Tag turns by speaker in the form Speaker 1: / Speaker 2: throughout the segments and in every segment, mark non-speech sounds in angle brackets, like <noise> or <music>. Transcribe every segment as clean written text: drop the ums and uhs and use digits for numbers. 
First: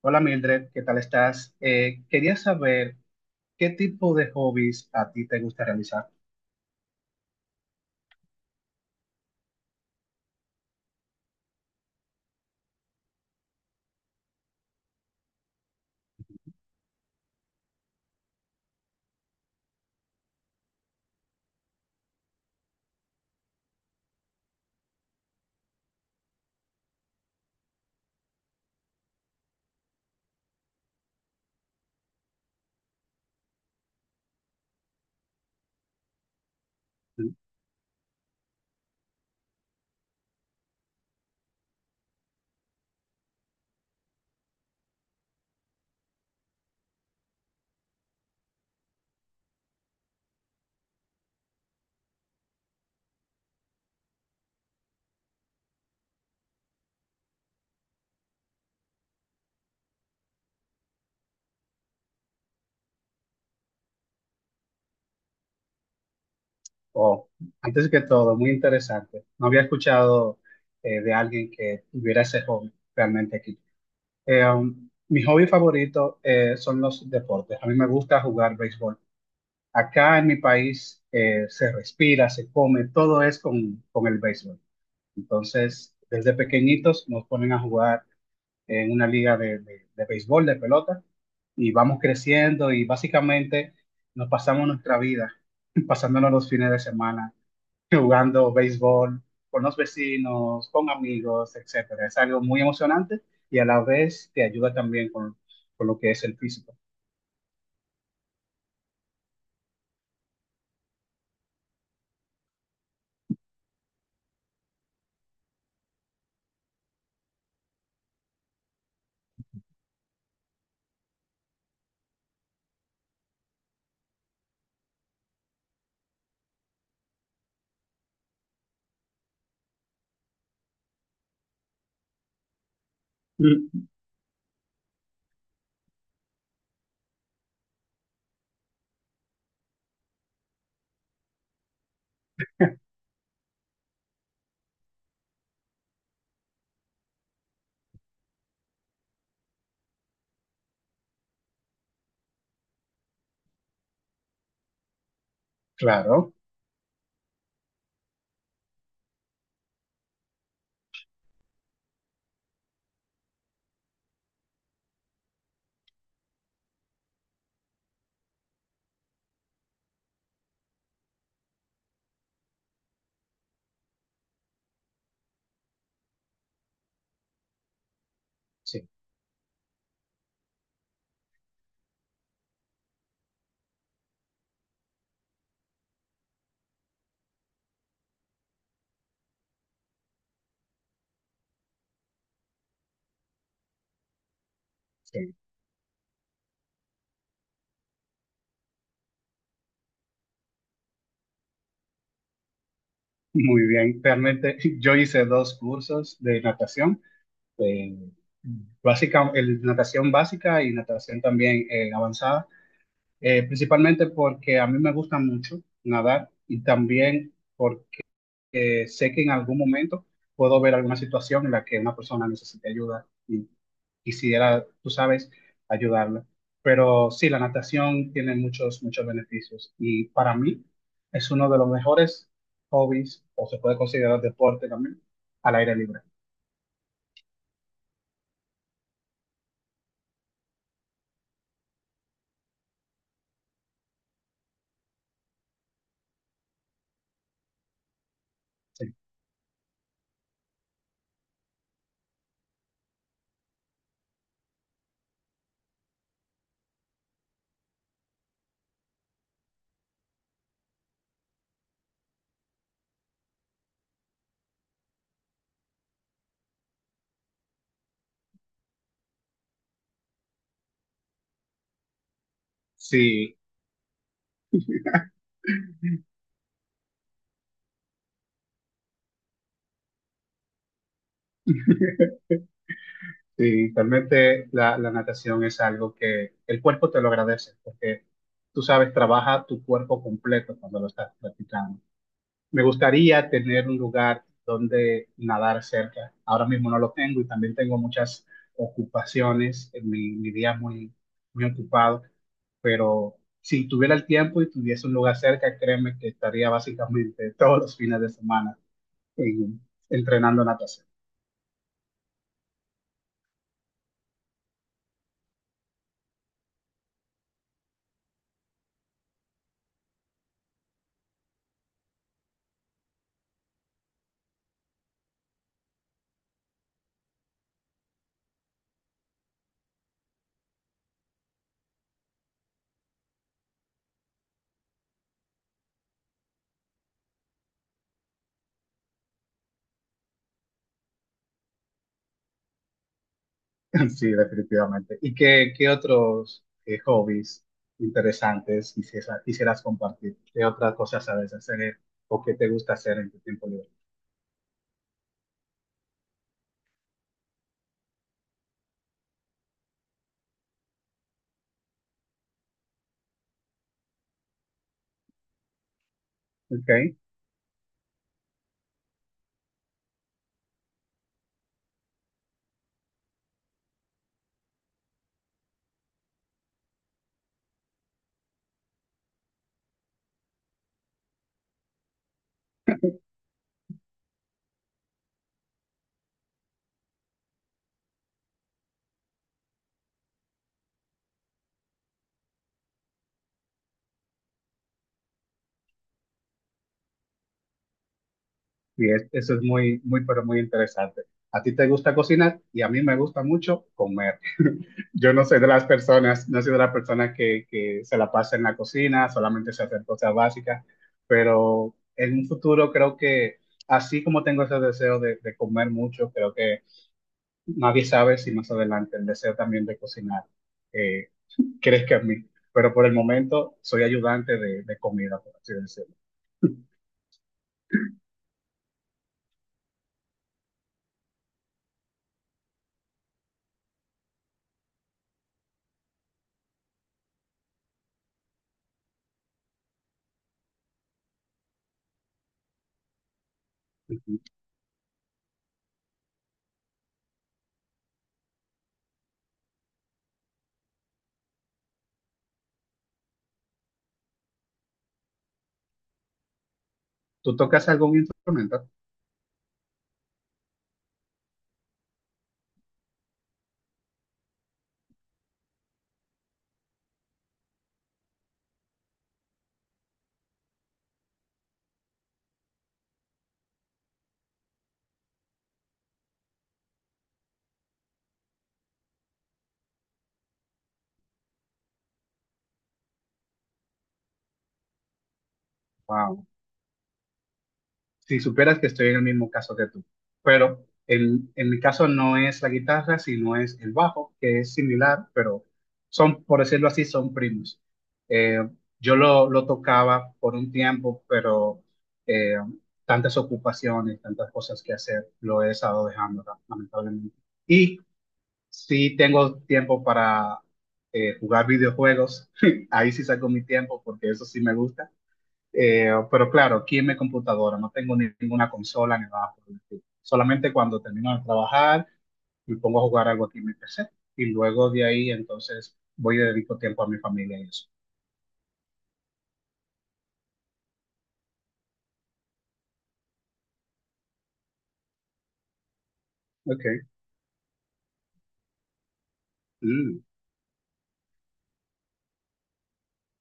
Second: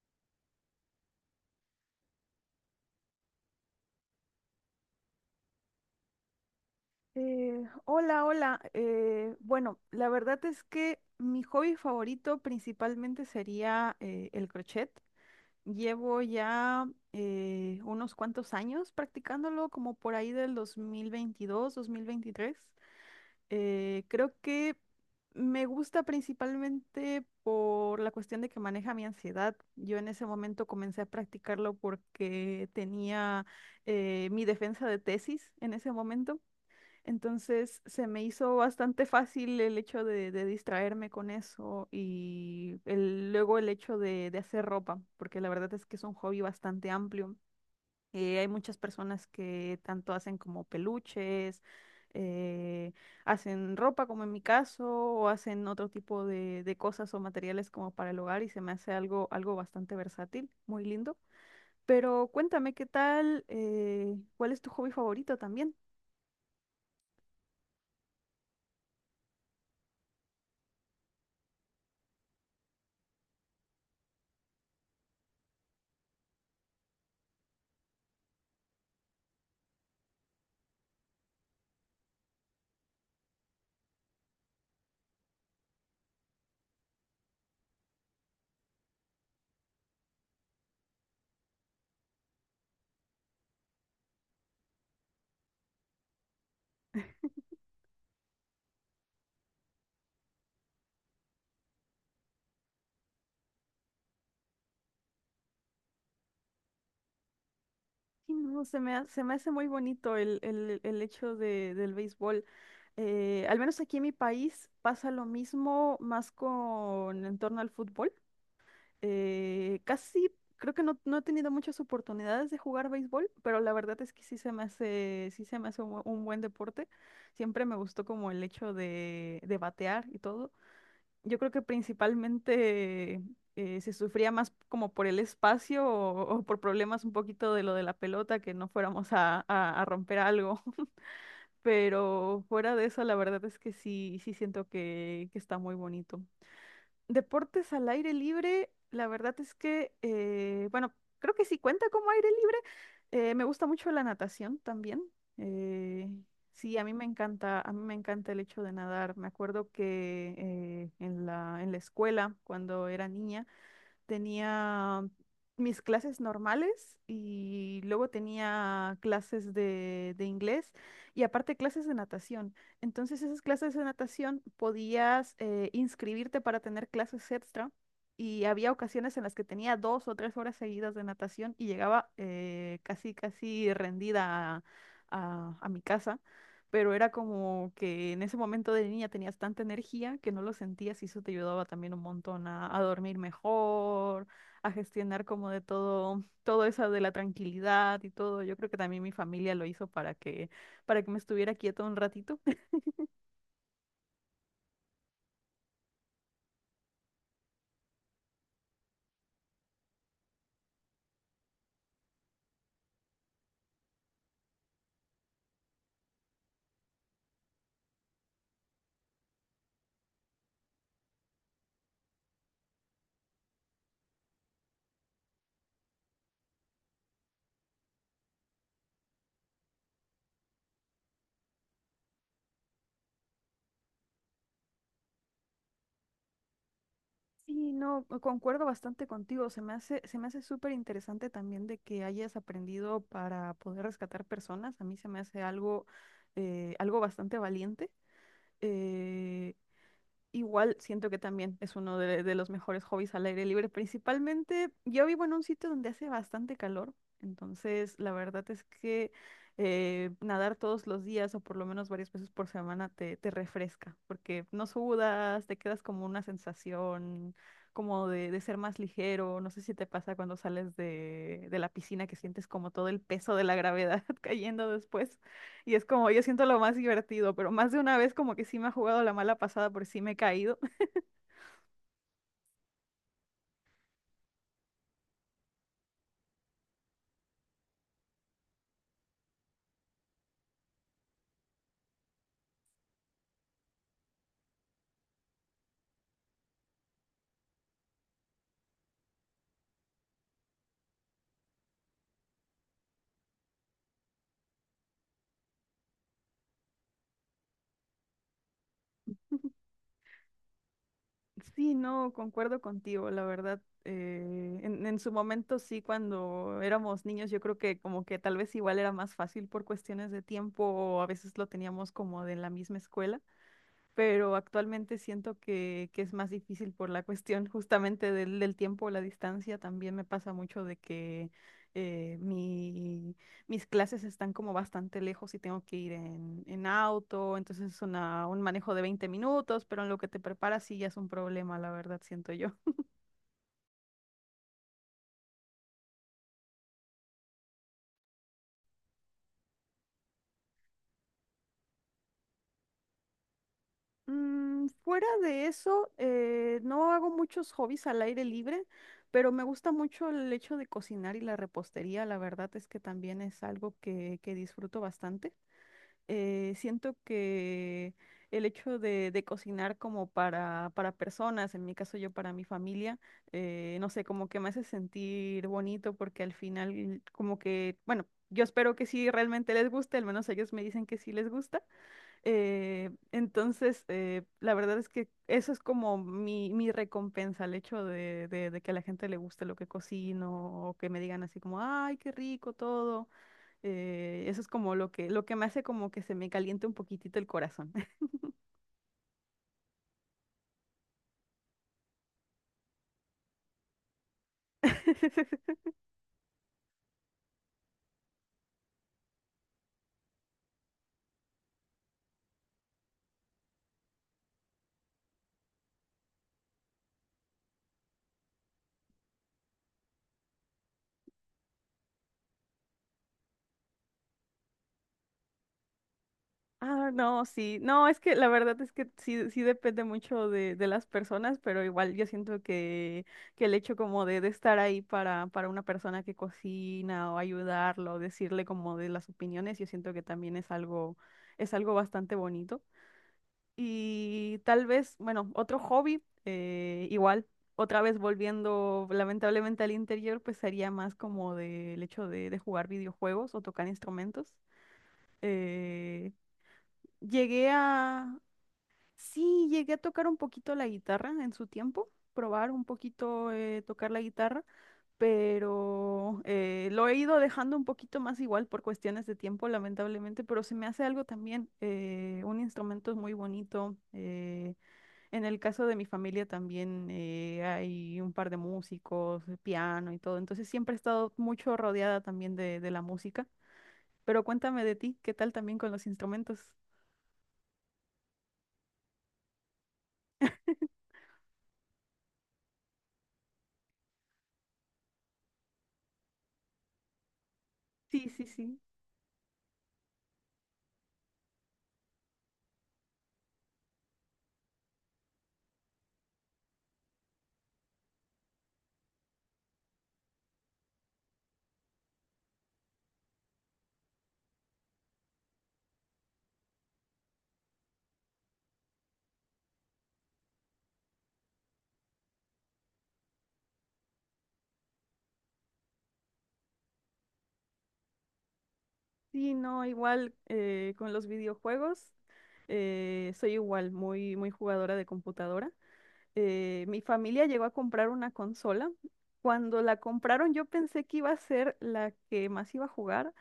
Speaker 1: Hola Mildred, ¿qué tal estás? Quería saber qué tipo de hobbies a ti te gusta realizar.
Speaker 2: Hola, hola. Bueno, la verdad es que mi hobby favorito principalmente sería el crochet. Llevo ya unos cuantos años practicándolo, como por ahí del 2022, 2023. Creo que me gusta principalmente por la cuestión de que maneja mi ansiedad. Yo en ese momento comencé a practicarlo porque tenía mi defensa de tesis en ese momento.
Speaker 1: Mm.
Speaker 2: Entonces se me hizo bastante fácil el hecho de distraerme con eso y luego el hecho de hacer ropa, porque la verdad es que es un hobby bastante amplio. Hay muchas personas que tanto hacen como peluches, eh, hacen ropa como en mi caso, o hacen otro tipo de cosas o materiales como para el hogar y se me hace algo bastante versátil, muy lindo. Pero cuéntame qué tal, ¿cuál es tu hobby favorito también?
Speaker 1: Oh, antes que todo, muy interesante. No había escuchado de alguien que tuviera ese hobby realmente aquí. Mi hobby favorito son los deportes. A mí me gusta jugar béisbol. Acá en mi país se respira, se come, todo es con el béisbol. Entonces, desde pequeñitos nos ponen a jugar en una liga de béisbol, de pelota y vamos creciendo y básicamente nos pasamos nuestra vida <laughs> pasándonos los fines de semana jugando béisbol con los vecinos, con amigos, etcétera. Es algo muy emocionante y a la vez te ayuda también con lo que es el físico.
Speaker 2: Sí, no, se me hace muy bonito el hecho del béisbol. Al menos aquí en mi país pasa lo mismo más con en torno al fútbol. Casi creo que no, no he tenido muchas oportunidades de jugar béisbol, pero la verdad es que sí se me hace, sí se me hace un, un buen deporte. Siempre me gustó como el hecho de batear y todo. Yo creo que principalmente
Speaker 1: Mm.
Speaker 2: se sufría más como por el espacio o por problemas un poquito de lo de la pelota, que no fuéramos a, a romper algo. <laughs> Pero fuera de eso, la verdad es que sí, sí siento que está muy bonito. Deportes al aire libre, la verdad es que, bueno, creo que sí cuenta como aire libre. Me gusta mucho la natación también. eh,
Speaker 1: Claro,
Speaker 2: sí, a mí me encanta, a mí me encanta el hecho de nadar. Me acuerdo que en la escuela, cuando era niña, tenía mis clases normales y luego tenía clases de inglés y aparte clases de natación. Entonces esas clases de natación podías inscribirte para tener clases extra y había
Speaker 1: sí,
Speaker 2: ocasiones en las que tenía dos o tres horas seguidas de natación y llegaba casi, casi rendida a, a mi casa, pero era como que en ese momento de niña tenías tanta energía que no lo sentías y eso te ayudaba también un montón a dormir mejor, a gestionar
Speaker 1: sí.
Speaker 2: como de todo, todo eso de la tranquilidad y todo. Yo creo que también mi familia lo hizo para que me estuviera quieta un ratito. <laughs>
Speaker 1: Muy bien. Realmente <laughs> yo hice dos cursos de natación, eh, básica, natación básica y natación también avanzada. Principalmente porque a mí me gusta mucho nadar y también porque sé que en algún momento puedo ver alguna situación en la que una persona necesite ayuda y quisiera, tú sabes, ayudarla. Pero sí, la natación tiene muchos beneficios y para mí es uno de los mejores hobbies o se puede considerar deporte también al aire libre.
Speaker 2: Sí, no, concuerdo bastante contigo. Se me hace súper interesante también de que hayas aprendido para poder rescatar personas. A mí se me hace algo, algo bastante valiente.
Speaker 1: Sí.
Speaker 2: Eh, Igual siento que también es uno de los mejores hobbies al aire libre. Principalmente, yo vivo en un sitio donde hace bastante calor, entonces la verdad es que nadar todos los días o por lo menos varias veces por semana te, te refresca, porque no sudas, te quedas como una sensación como de ser más ligero. No sé si te pasa cuando sales de la piscina que sientes como todo el peso
Speaker 1: Sí,
Speaker 2: de la gravedad <laughs> cayendo después. Y es como, yo siento lo más divertido, pero más de una vez como que sí me ha jugado la mala pasada por sí me he caído. <laughs>
Speaker 1: Sí, realmente la natación es algo que el cuerpo te lo agradece, porque tú sabes, trabaja tu cuerpo completo cuando lo estás practicando. Me gustaría tener un lugar donde nadar cerca. Ahora mismo no lo tengo y también tengo muchas ocupaciones, en mi día es muy, muy ocupado, pero si tuviera el tiempo y tuviese un lugar cerca, créeme que estaría básicamente <laughs> todos los fines de semana en- entrenando natación.
Speaker 2: Sí, no, concuerdo contigo, la verdad. En su momento sí, cuando éramos niños, yo creo que como que tal vez igual era más fácil por cuestiones de tiempo o a veces lo teníamos como de la misma escuela. Pero actualmente siento que es más difícil por la cuestión justamente del, del tiempo, la distancia. También me pasa mucho de que eh, mi- mis clases están como bastante lejos y tengo que ir en auto, entonces es un manejo de 20 minutos, pero en lo que te preparas sí ya es un problema, la verdad, siento yo.
Speaker 1: <laughs> Sí, definitivamente. ¿Y qué otros hobbies interesantes quisieras compartir? ¿Qué otras cosas sabes hacer o qué te gusta hacer en tu tiempo libre?
Speaker 2: Mm, fuera de eso, no hago muchos hobbies al aire libre, pero me gusta mucho el hecho de cocinar y la repostería. La verdad es que también es algo que disfruto bastante. Siento
Speaker 1: Ok,
Speaker 2: que el hecho de cocinar como para personas, en mi caso yo para mi familia, no sé, como que me hace sentir bonito porque al final como que, bueno, yo espero que sí realmente les guste, al menos ellos me dicen que sí les gusta. Entonces, la verdad es que eso es como mi recompensa, el hecho de, de que a la gente le guste lo que cocino o que me digan así como, ay, qué rico todo. Eso es como lo que me hace como que se me caliente un poquitito el corazón.
Speaker 1: eso es muy, pero muy interesante. A ti te gusta cocinar y a mí me gusta mucho comer. <laughs> Yo no soy de
Speaker 2: <laughs>
Speaker 1: las personas, no soy de las personas que se la pasa en la cocina, solamente se hacer cosas básicas, pero en un futuro creo que así como tengo ese deseo de comer mucho, creo que nadie sabe si más adelante el deseo también de cocinar eh, crezca en mí, pero por el momento soy ayudante de comida, por así decirlo.
Speaker 2: Ah, no, sí. No, es que la verdad es que sí, sí depende mucho de las personas, pero igual yo siento que el hecho como de estar ahí para una persona que cocina o ayudarlo, decirle como de las opiniones, yo siento que también es algo bastante bonito.
Speaker 1: Ujú.
Speaker 2: Y tal vez, bueno, otro hobby, igual, otra vez volviendo lamentablemente al interior, pues sería más como del hecho de jugar videojuegos o tocar instrumentos. Eh,
Speaker 1: ¿Tú
Speaker 2: Llegué
Speaker 1: tocas algún
Speaker 2: a,
Speaker 1: instrumento?
Speaker 2: Sí, llegué a tocar un poquito la guitarra en su tiempo, probar un poquito tocar la guitarra, pero lo he ido dejando un poquito más igual por cuestiones de tiempo, lamentablemente, pero se me hace algo también, un instrumento es muy bonito. En el caso de mi familia también hay un par de músicos, piano y todo, entonces siempre he estado mucho rodeada también de la música, pero cuéntame de ti, ¿qué tal también con los
Speaker 1: Wow.
Speaker 2: instrumentos?
Speaker 1: Si superas que estoy en el mismo caso que tú. Pero en mi caso no es la guitarra, sino es el bajo, que es similar, pero son, por decirlo así, son primos.
Speaker 2: Sí, sí,
Speaker 1: Eh,
Speaker 2: sí.
Speaker 1: yo lo tocaba por un tiempo, pero eh, tantas ocupaciones, tantas cosas que hacer, lo he estado dejando, lamentablemente. Y si tengo tiempo para jugar videojuegos, <laughs> ahí sí saco mi tiempo, porque eso sí me gusta pero claro, aquí en mi computadora no tengo ninguna consola ni nada por el estilo. Solamente cuando termino de trabajar me pongo a jugar algo aquí en mi PC. Y luego de ahí entonces voy y dedico tiempo a mi familia y eso.
Speaker 2: Sí, no, igual con los videojuegos, soy igual, muy, muy jugadora de computadora. Mi
Speaker 1: Ok.
Speaker 2: familia llegó a comprar una consola. Cuando la
Speaker 1: Mm.
Speaker 2: compraron, yo pensé que iba a ser la que más iba a jugar,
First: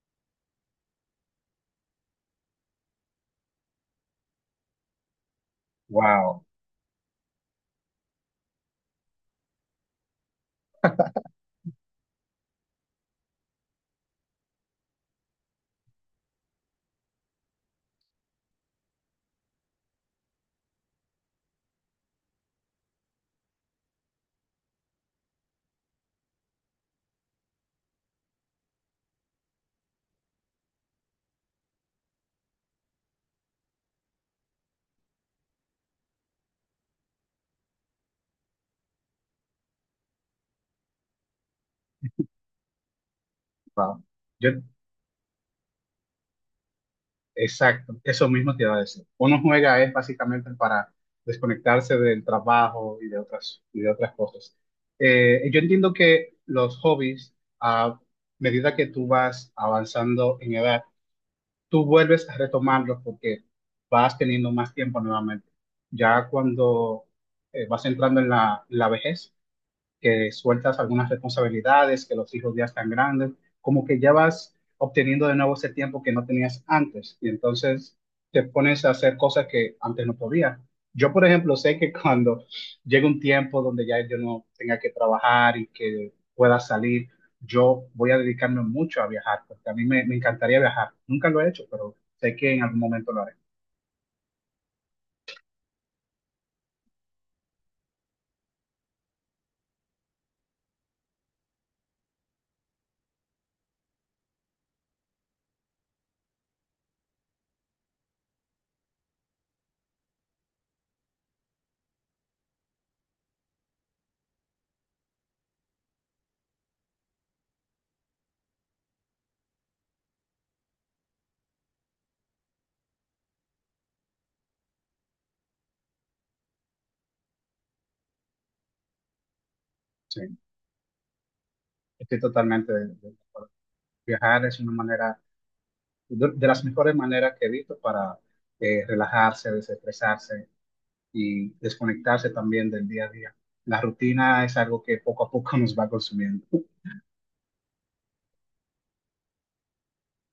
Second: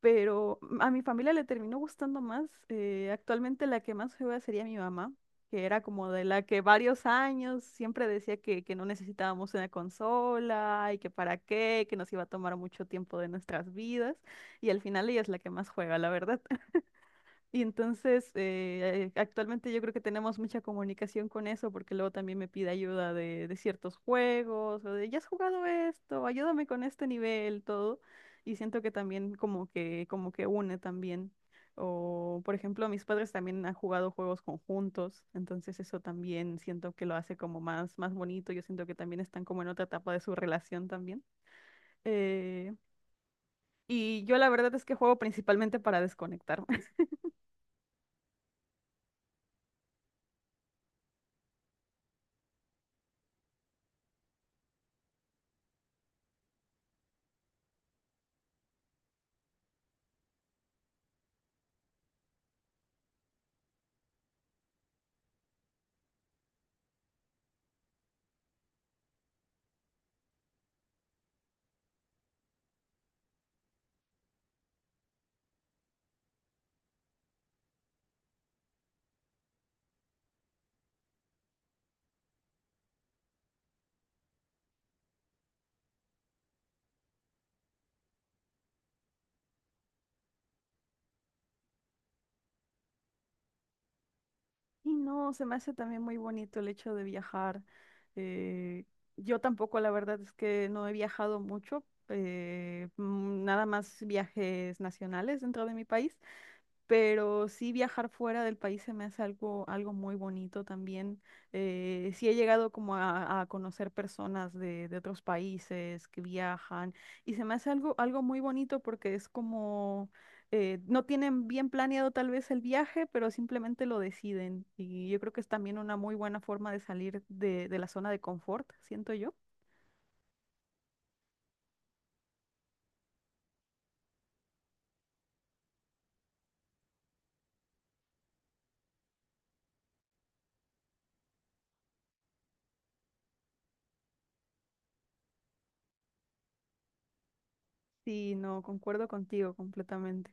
Speaker 2: pero a mi familia le terminó gustando más. Actualmente la que más juega sería mi mamá, que era como de la
Speaker 1: Wow,
Speaker 2: que varios años siempre decía que no necesitábamos una consola y que para qué, que nos iba a tomar mucho tiempo de nuestras vidas. Y al final ella es la que más juega, la verdad. Entonces, actualmente yo creo que tenemos mucha comunicación con eso, porque luego también me pide ayuda de ciertos juegos, o de, ya has jugado esto, ayúdame con este nivel, todo. Y siento que también como que une también. O, por ejemplo, mis padres también han jugado juegos conjuntos, entonces eso también siento que lo hace como más, más bonito. Yo siento que también están como en otra etapa de su relación también. Eh,
Speaker 1: wow.
Speaker 2: y yo la
Speaker 1: Yo,
Speaker 2: verdad es que juego principalmente para desconectar.
Speaker 1: exacto, eso mismo te iba a decir. Uno juega es básicamente para desconectarse del trabajo y de otras cosas. Yo entiendo que los hobbies, a medida que tú vas avanzando en edad, tú vuelves a retomarlos porque vas teniendo más tiempo nuevamente. Ya cuando vas entrando en la vejez, que sueltas algunas responsabilidades, que los hijos ya están grandes, como que ya vas obteniendo de nuevo ese tiempo que no tenías antes y entonces te pones a hacer cosas que antes no podías. Yo, por ejemplo, sé que <laughs> cuando llegue un tiempo donde ya yo no tenga que trabajar y que pueda salir, yo voy a dedicarme mucho a viajar, porque a mí me encantaría viajar. Nunca lo he hecho, pero sé que en algún momento lo haré.
Speaker 2: Y no, se me hace también muy bonito el hecho de viajar. Eh, yo tampoco, la verdad es que no he viajado mucho, nada más viajes nacionales dentro de mi país, pero sí viajar fuera del país se me hace algo, algo muy bonito también. Sí he llegado como a conocer personas de otros países que viajan y se me hace algo, algo muy bonito porque es como, no tienen bien planeado tal vez el viaje, pero simplemente lo deciden y yo creo que es también una muy buena forma de salir de la zona de confort, siento yo.
Speaker 1: Sí, estoy totalmente de acuerdo. Viajar es una manera de las mejores maneras que he visto para relajarse, desestresarse y desconectarse también del día a día. La rutina es algo que poco a poco <laughs> nos va consumiendo.
Speaker 2: Sí, no, concuerdo contigo completamente.